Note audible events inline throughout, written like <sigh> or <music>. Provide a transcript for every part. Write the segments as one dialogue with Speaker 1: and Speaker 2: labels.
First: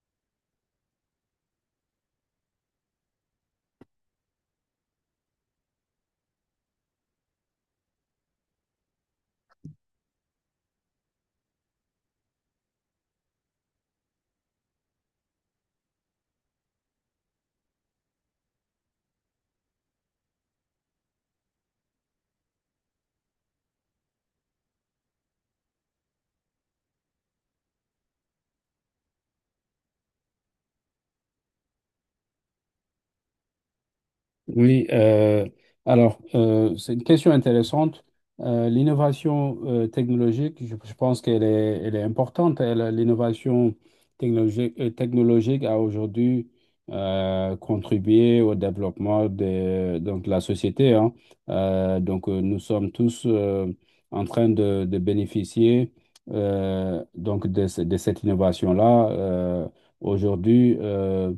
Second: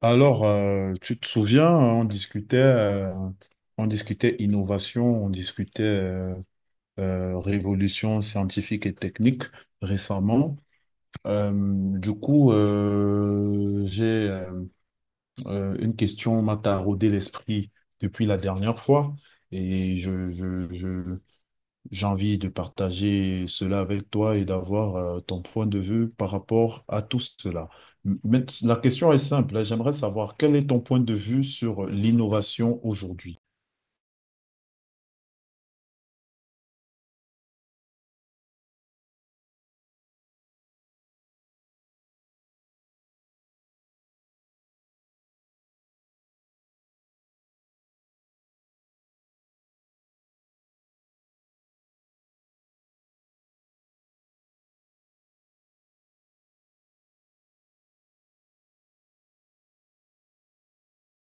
Speaker 1: Alors, tu te souviens, hein, on discutait innovation, on discutait révolution scientifique et technique récemment. Euh, j'ai une question m'a taraudé l'esprit depuis la dernière fois et je j'ai envie de partager cela avec toi et d'avoir ton point de vue par rapport à tout cela. Mais la question est simple, hein. J'aimerais savoir quel est ton point de vue sur l'innovation aujourd'hui?
Speaker 2: Oui, alors c'est une question intéressante. L'innovation technologique, je pense qu'elle est, elle est importante. L'innovation technologique a aujourd'hui contribué au développement donc, de la société, hein. Donc, nous sommes tous en train de bénéficier, donc de cette innovation-là. Aujourd'hui,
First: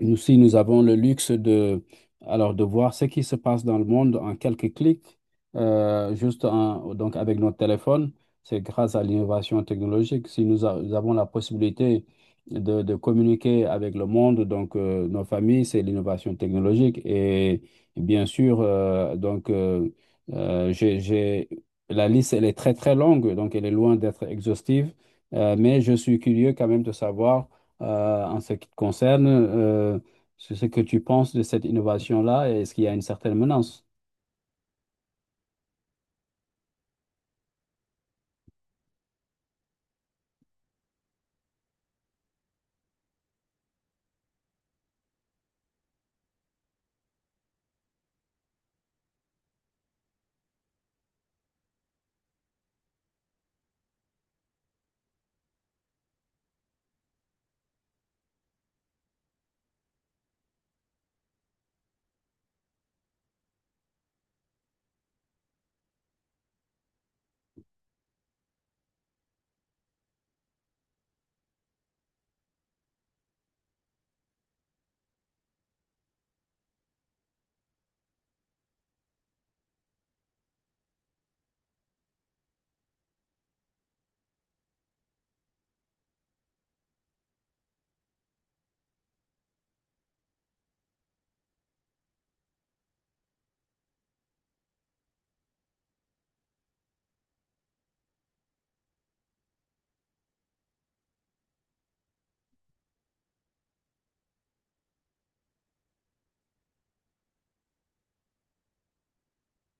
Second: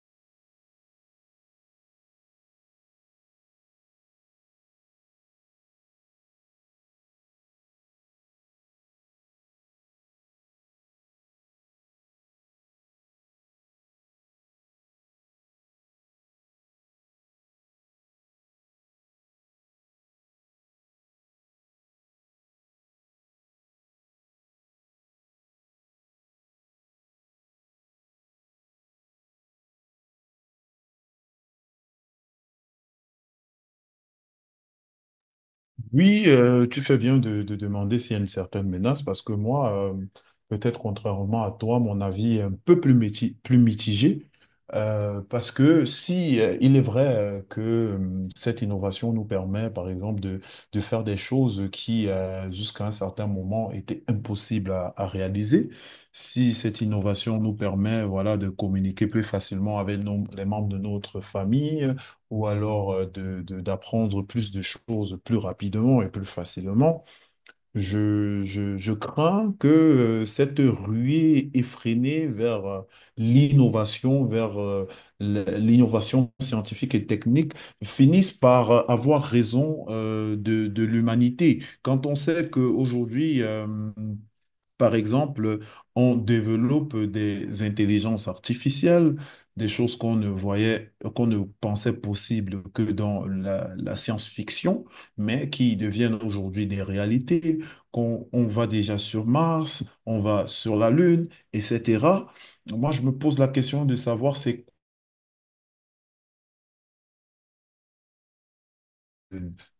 Speaker 2: nous aussi, nous avons le luxe de voir ce qui se passe dans le monde en quelques clics, donc avec notre téléphone. C'est grâce à l'innovation technologique. Si nous, a- nous avons la possibilité de communiquer avec le monde, donc, nos familles, c'est l'innovation technologique. Et bien sûr, donc, euh, j'ai, j'ai- la liste, elle est très, très longue, donc elle est loin d'être exhaustive. Mais je suis curieux quand même de savoir, en ce qui te concerne, sur ce que tu penses de cette innovation-là. Est-ce qu'il y a une certaine menace?
Speaker 1: Oui, tu fais bien de demander s'il y a une certaine menace parce que moi, peut-être contrairement à toi, mon avis est un peu plus, plus mitigé parce que si il est vrai que cette innovation nous permet, par exemple, de faire des choses qui, jusqu'à un certain moment, étaient impossibles à réaliser, si cette innovation nous permet, voilà, de communiquer plus facilement avec les membres de notre famille, ou alors de, d'apprendre plus de choses plus rapidement et plus facilement, je crains que cette ruée effrénée vers l'innovation, vers l'innovation scientifique et technique finisse par avoir raison de l'humanité. Quand on sait qu'aujourd'hui, par exemple, on développe des intelligences artificielles, des choses qu'on ne voyait, qu'on ne pensait possible que dans la, la science-fiction, mais qui deviennent aujourd'hui des réalités, qu'on va déjà sur Mars, on va sur la Lune, etc. Moi, je me pose la question de savoir c'est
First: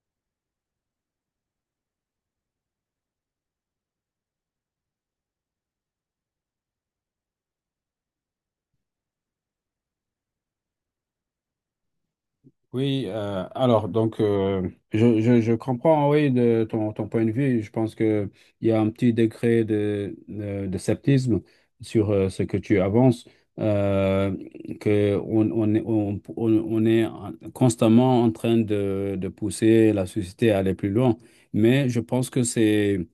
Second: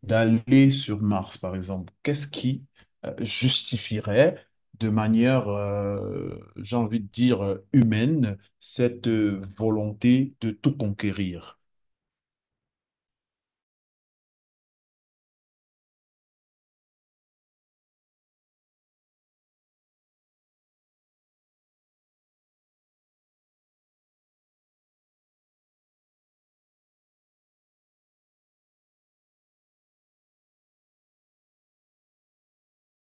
Speaker 1: d'aller sur Mars, par exemple, qu'est-ce qui justifierait de manière, j'ai envie de dire, humaine, cette volonté de tout conquérir?
Speaker 2: Oui. Alors donc, je comprends, oui, de ton point de vue. Je pense que il y a un petit degré de sceptisme sur, ce que tu avances, euh, que on est, constamment en train de pousser la société à aller plus loin. Mais je pense que c'est.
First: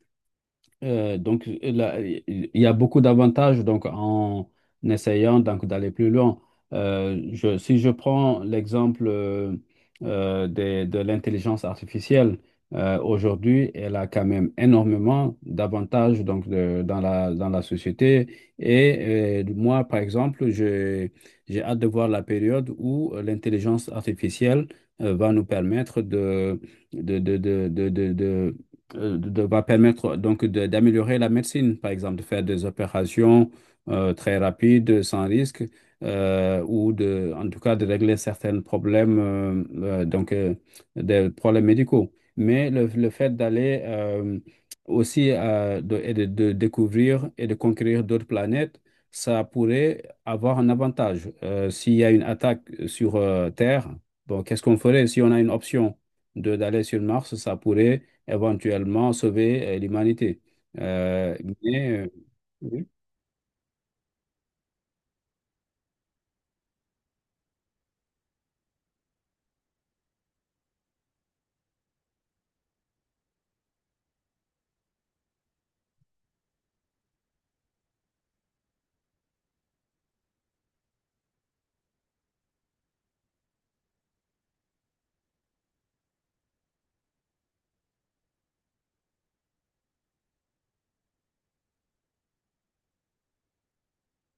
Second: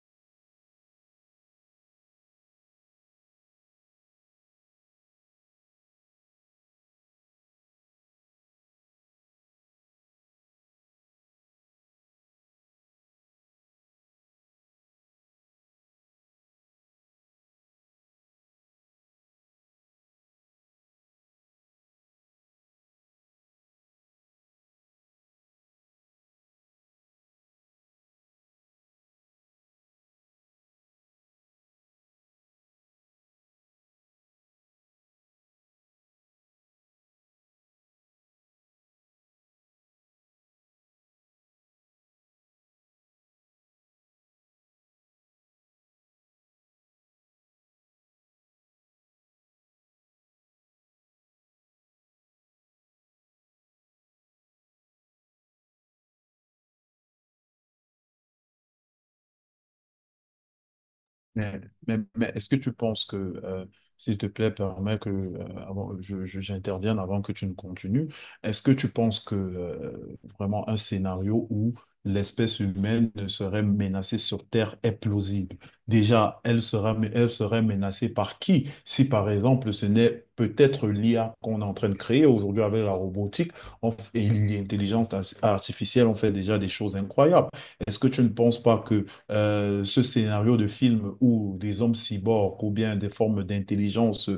Speaker 2: Donc, là, il y a beaucoup d'avantages donc en essayant donc d'aller plus loin. Si je prends l'exemple, de l'intelligence artificielle. Aujourd'hui, elle a quand même énormément d'avantages, donc dans la société. Et, moi, par exemple, j'ai hâte de voir la période où, l'intelligence artificielle, va nous permettre de, de, de, va permettre donc d'améliorer la médecine, par exemple, de faire des opérations, très rapides, sans risque, ou de, en tout cas, de régler certains problèmes, donc, des problèmes médicaux. Mais le fait d'aller, aussi, et de découvrir et de conquérir d'autres planètes, ça pourrait avoir un avantage. S'il y a une attaque sur, Terre, bon, qu'est-ce qu'on ferait si on a une option de d'aller sur Mars? Ça pourrait éventuellement sauver, l'humanité. Euh,
Speaker 1: Mais,
Speaker 2: mais,
Speaker 1: mais est-ce que tu
Speaker 2: oui.
Speaker 1: penses que, euh, s'il te plaît, permets que avant, j'intervienne avant que tu ne continues, est-ce que tu penses que vraiment un scénario où l'espèce humaine ne serait menacée sur Terre est plausible? Déjà, elle sera, mais elle serait menacée par qui? Si par exemple, ce n'est peut-être l'IA qu'on est en train de créer aujourd'hui avec la robotique et l'intelligence artificielle, on fait déjà des choses incroyables. Est-ce que tu ne penses pas que ce scénario de film où des hommes cyborgs ou bien des formes d'intelligence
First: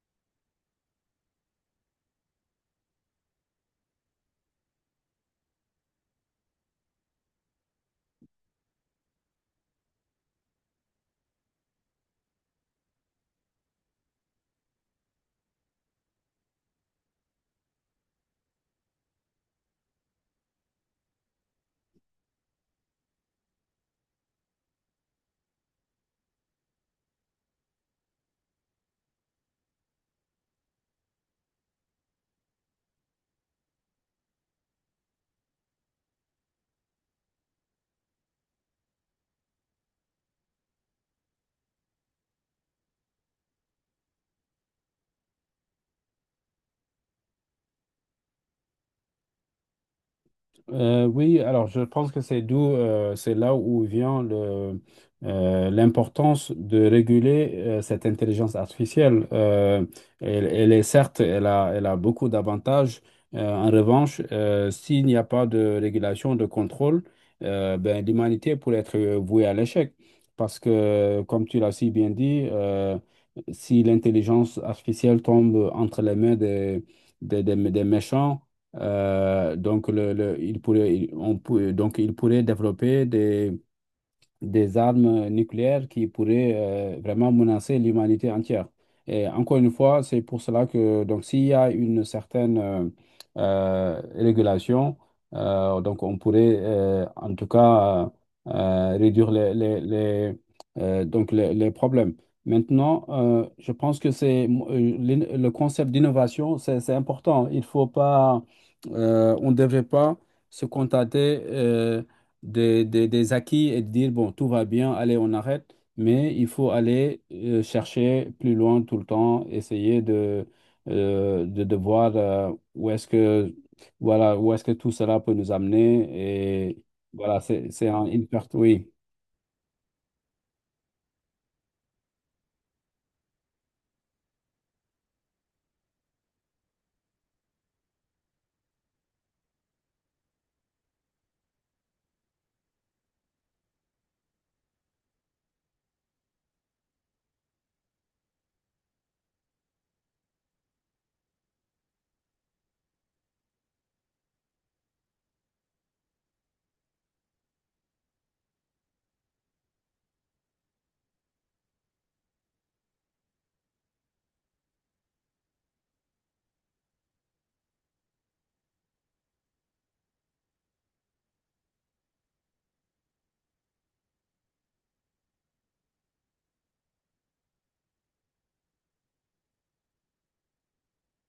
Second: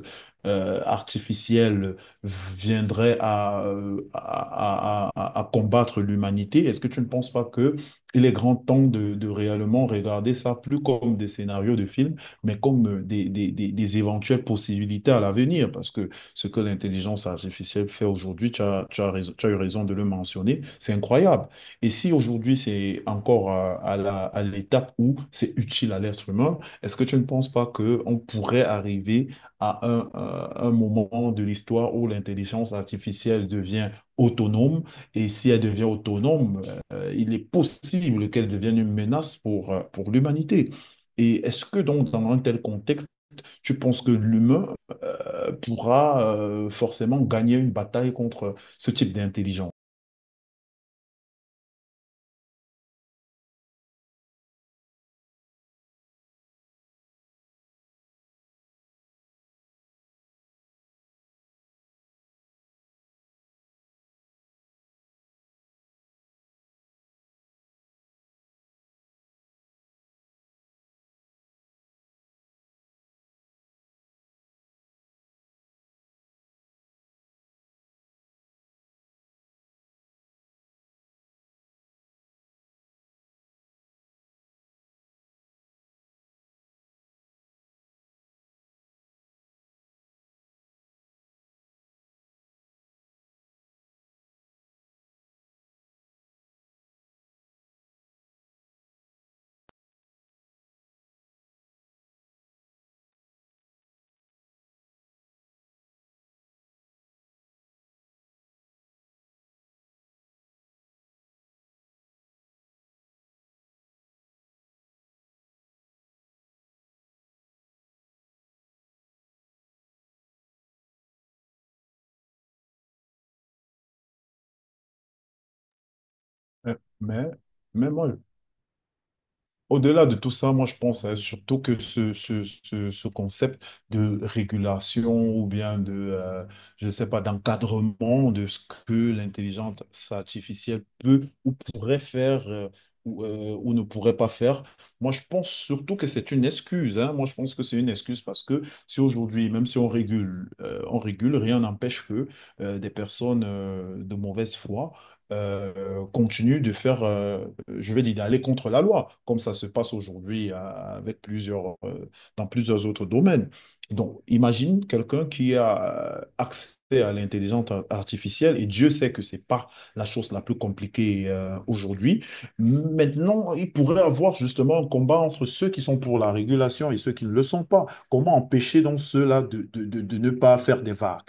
Speaker 1: artificielle viendraient à, à combattre l'humanité, est-ce que tu ne penses pas que il est grand temps de réellement regarder ça plus comme des scénarios de films, mais comme des éventuelles possibilités à l'avenir? Parce que ce que l'intelligence artificielle fait aujourd'hui, tu as, tu as eu raison de le mentionner, c'est incroyable. Et si aujourd'hui c'est encore à, à l'étape où c'est utile à l'être humain, est-ce que tu ne penses pas qu'on pourrait arriver à un moment de l'histoire où l'intelligence artificielle devient autonome? Et si elle devient autonome, il est possible qu'elle devienne une menace pour l'humanité. Et est-ce que donc dans un tel contexte, tu penses que l'humain pourra forcément gagner une bataille contre ce type d'intelligence?
Speaker 2: Oui, alors je pense que c'est là où vient l'importance de réguler, cette intelligence artificielle. Elle est, certes, elle a beaucoup d'avantages. En revanche, s'il n'y a pas de régulation, de contrôle, ben, l'humanité pourrait être, vouée à l'échec. Parce que, comme tu l'as si bien dit, si l'intelligence artificielle tombe entre les mains des méchants, donc, le- il pourrait, il- on, peut- donc, il pourrait développer des armes nucléaires qui pourraient, vraiment menacer l'humanité entière. Et encore une fois, c'est pour cela que donc s'il y a une certaine, régulation, donc on pourrait, en tout cas, réduire les problèmes. Maintenant, je pense que le concept d'innovation, c'est important. Il faut pas, On ne devrait pas se contenter, des acquis et de dire, bon, tout va bien, allez, on arrête, mais il faut aller, chercher plus loin tout le temps, essayer de voir, où est-ce que, voilà, où est-ce que tout cela peut nous amener.
Speaker 1: Euh,
Speaker 2: Et
Speaker 1: Mais,
Speaker 2: voilà, c'est
Speaker 1: mais moi,
Speaker 2: une perte, oui.
Speaker 1: au-delà de tout ça, moi je pense hein, surtout que ce concept de régulation ou bien de, je ne sais pas, d'encadrement de ce que l'intelligence artificielle peut ou pourrait faire ou ne pourrait pas faire, moi je pense surtout que c'est une excuse. Hein. Moi je pense que c'est une excuse parce que si aujourd'hui, même si on régule, on régule, rien n'empêche que des personnes de mauvaise foi continue de faire, je vais dire, d'aller contre la loi, comme ça se passe aujourd'hui avec plusieurs, dans plusieurs autres domaines. Donc, imagine quelqu'un qui a accès à l'intelligence artificielle, et Dieu sait que c'est pas la chose la plus compliquée aujourd'hui. Maintenant, il pourrait avoir justement un combat entre ceux qui sont pour la régulation et ceux qui ne le sont pas. Comment empêcher donc ceux-là de, de ne pas faire des vagues?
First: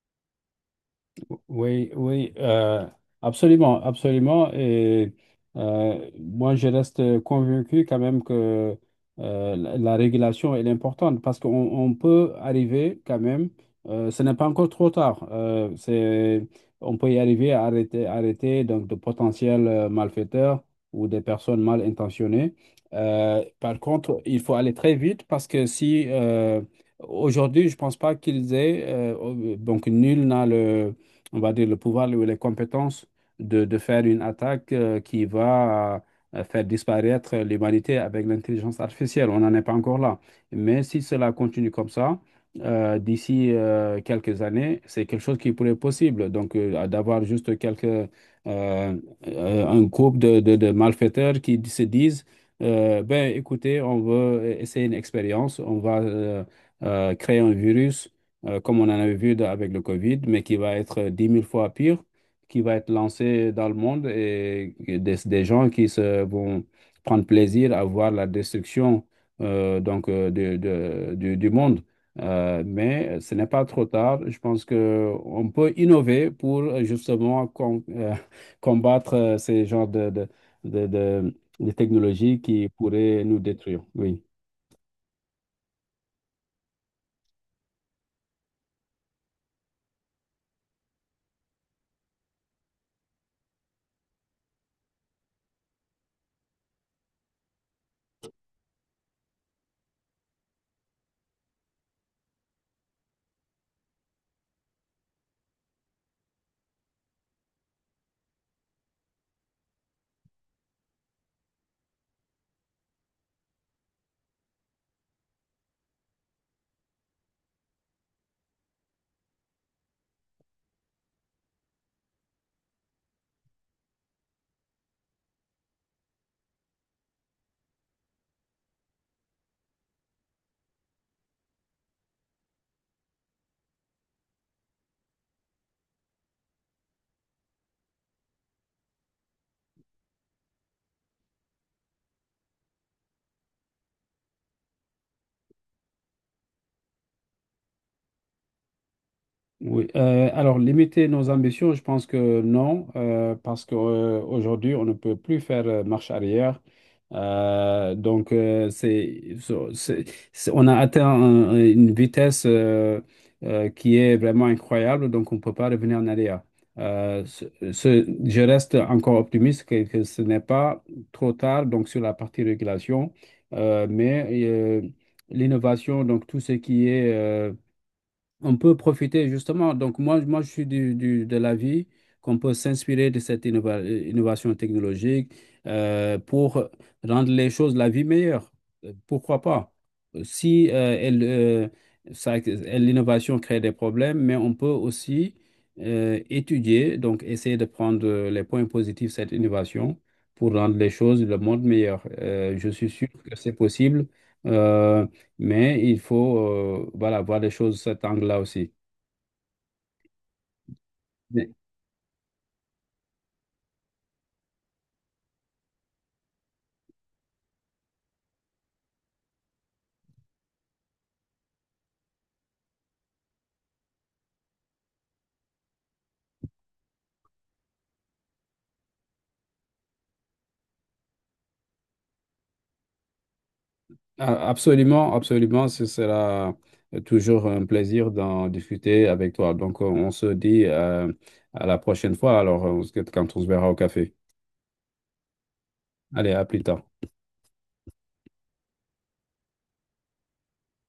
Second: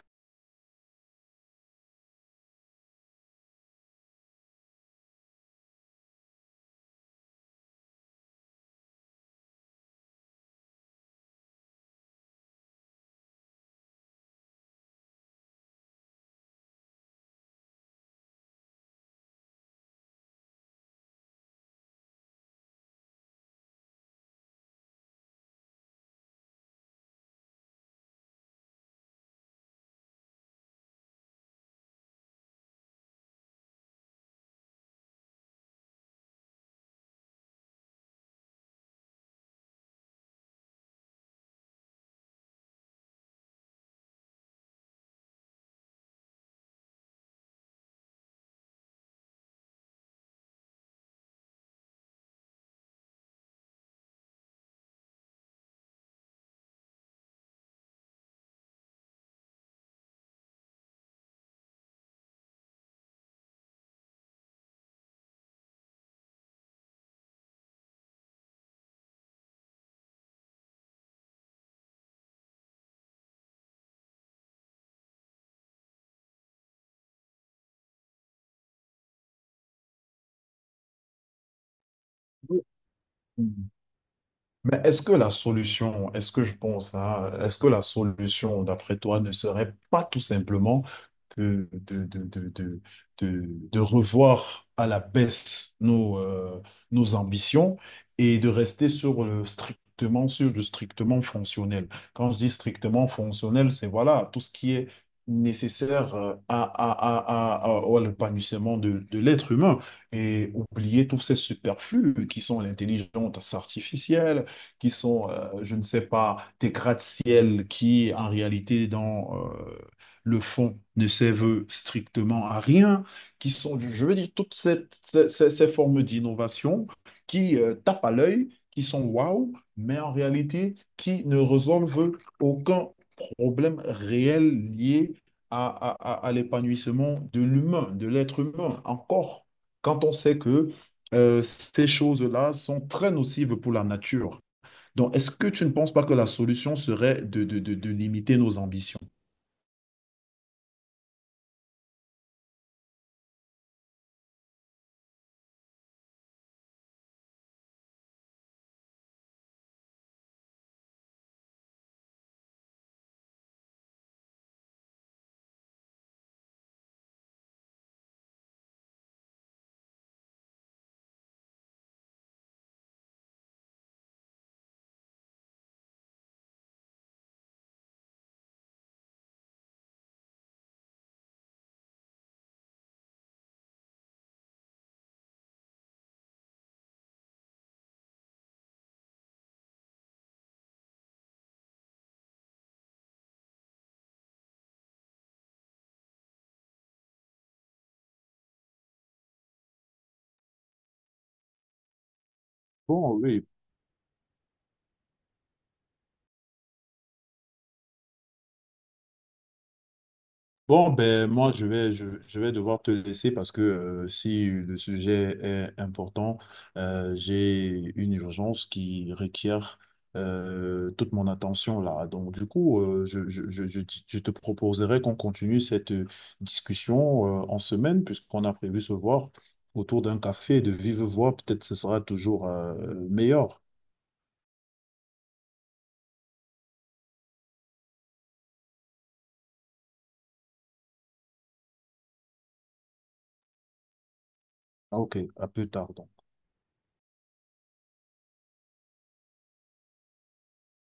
Speaker 2: Oui, oui, absolument, absolument. Et, moi, je reste convaincu quand même que, la régulation, elle est importante parce qu'on on peut arriver quand même. Ce n'est pas encore trop tard, on peut y arriver à arrêter, donc de potentiels, malfaiteurs ou des personnes mal intentionnées. Par contre, il faut aller très vite parce que si, aujourd'hui, je pense pas qu'ils aient, donc nul n'a le on va dire, le pouvoir ou les compétences de faire une attaque, qui va, faire disparaître l'humanité avec l'intelligence artificielle. On n'en est pas encore là. Mais si cela continue comme ça, d'ici, quelques années, c'est quelque chose qui pourrait être possible. Donc, d'avoir juste euh, un groupe de malfaiteurs qui se disent, ben, écoutez, on veut essayer une expérience, on va, créer un virus, comme on en avait vu avec le Covid, mais qui va être 10 000 fois pire, qui va être lancé dans le monde, et des gens qui vont prendre plaisir à voir la destruction, donc, du monde. Mais ce n'est pas trop tard. Je pense qu'on peut innover pour, justement, <laughs> combattre, ces genres de technologies qui pourraient nous détruire. Oui.
Speaker 1: Mais est-ce que la solution, est-ce que je pense, hein, est-ce que la solution, d'après toi, ne serait pas tout simplement de, de, de, de, de, de revoir à la baisse nos, nos ambitions et de rester sur le strictement fonctionnel? Quand je dis strictement fonctionnel, c'est voilà, tout ce qui est nécessaire à l'épanouissement de l'être humain et oublier tous ces superflus qui sont l'intelligence artificielle qui sont, je ne sais pas, des gratte-ciel qui, en réalité, dans le fond, ne servent strictement à rien, qui sont, je veux dire, toutes cette- ces, ces- ces formes d'innovation qui tapent à l'œil, qui sont waouh, mais en réalité, qui ne résolvent aucun problème réel lié à, à l'épanouissement de l'humain, de l'être humain, encore quand on sait que ces choses-là sont très nocives pour la nature. Donc, est-ce que tu ne penses pas que la solution serait de, de limiter nos ambitions?
Speaker 2: Oui. Alors, limiter nos ambitions, je pense que non, parce qu'aujourd'hui, on ne peut plus faire, marche arrière. Donc, c'est, so- c'est- on a atteint une vitesse, qui est vraiment incroyable, donc on ne peut pas revenir en arrière. Euh, ce- je reste encore optimiste que ce n'est pas trop tard, donc sur la partie régulation. Mais, l'innovation, donc tout ce qui est, on peut profiter justement. Donc, moi je suis de l'avis qu'on peut s'inspirer de cette innovation technologique, pour rendre les choses, la vie meilleure. Pourquoi pas? Si, l'innovation crée des problèmes, mais on peut aussi, étudier, donc essayer de prendre, les points positifs de cette innovation pour rendre les choses, le monde meilleur. Je suis sûr
Speaker 1: Bon,
Speaker 2: que
Speaker 1: oui.
Speaker 2: c'est possible. Euh, mais il faut, voilà, voir les choses sous cet angle-là aussi.
Speaker 1: Bon, ben
Speaker 2: Mais,
Speaker 1: moi, je vais devoir te laisser parce que si le sujet est important, j'ai une urgence qui requiert toute mon attention là. Donc, du coup, je te proposerai qu'on continue cette discussion en semaine puisqu'on a prévu se voir autour d'un café de vive voix. Peut-être ce sera toujours meilleur.
Speaker 2: absolument, absolument, ce sera, toujours un plaisir d'en discuter avec toi. Donc, on se dit, à la prochaine fois, alors, quand on se verra au café.
Speaker 1: Ah, ok, à plus tard.
Speaker 2: Allez, à plus tard.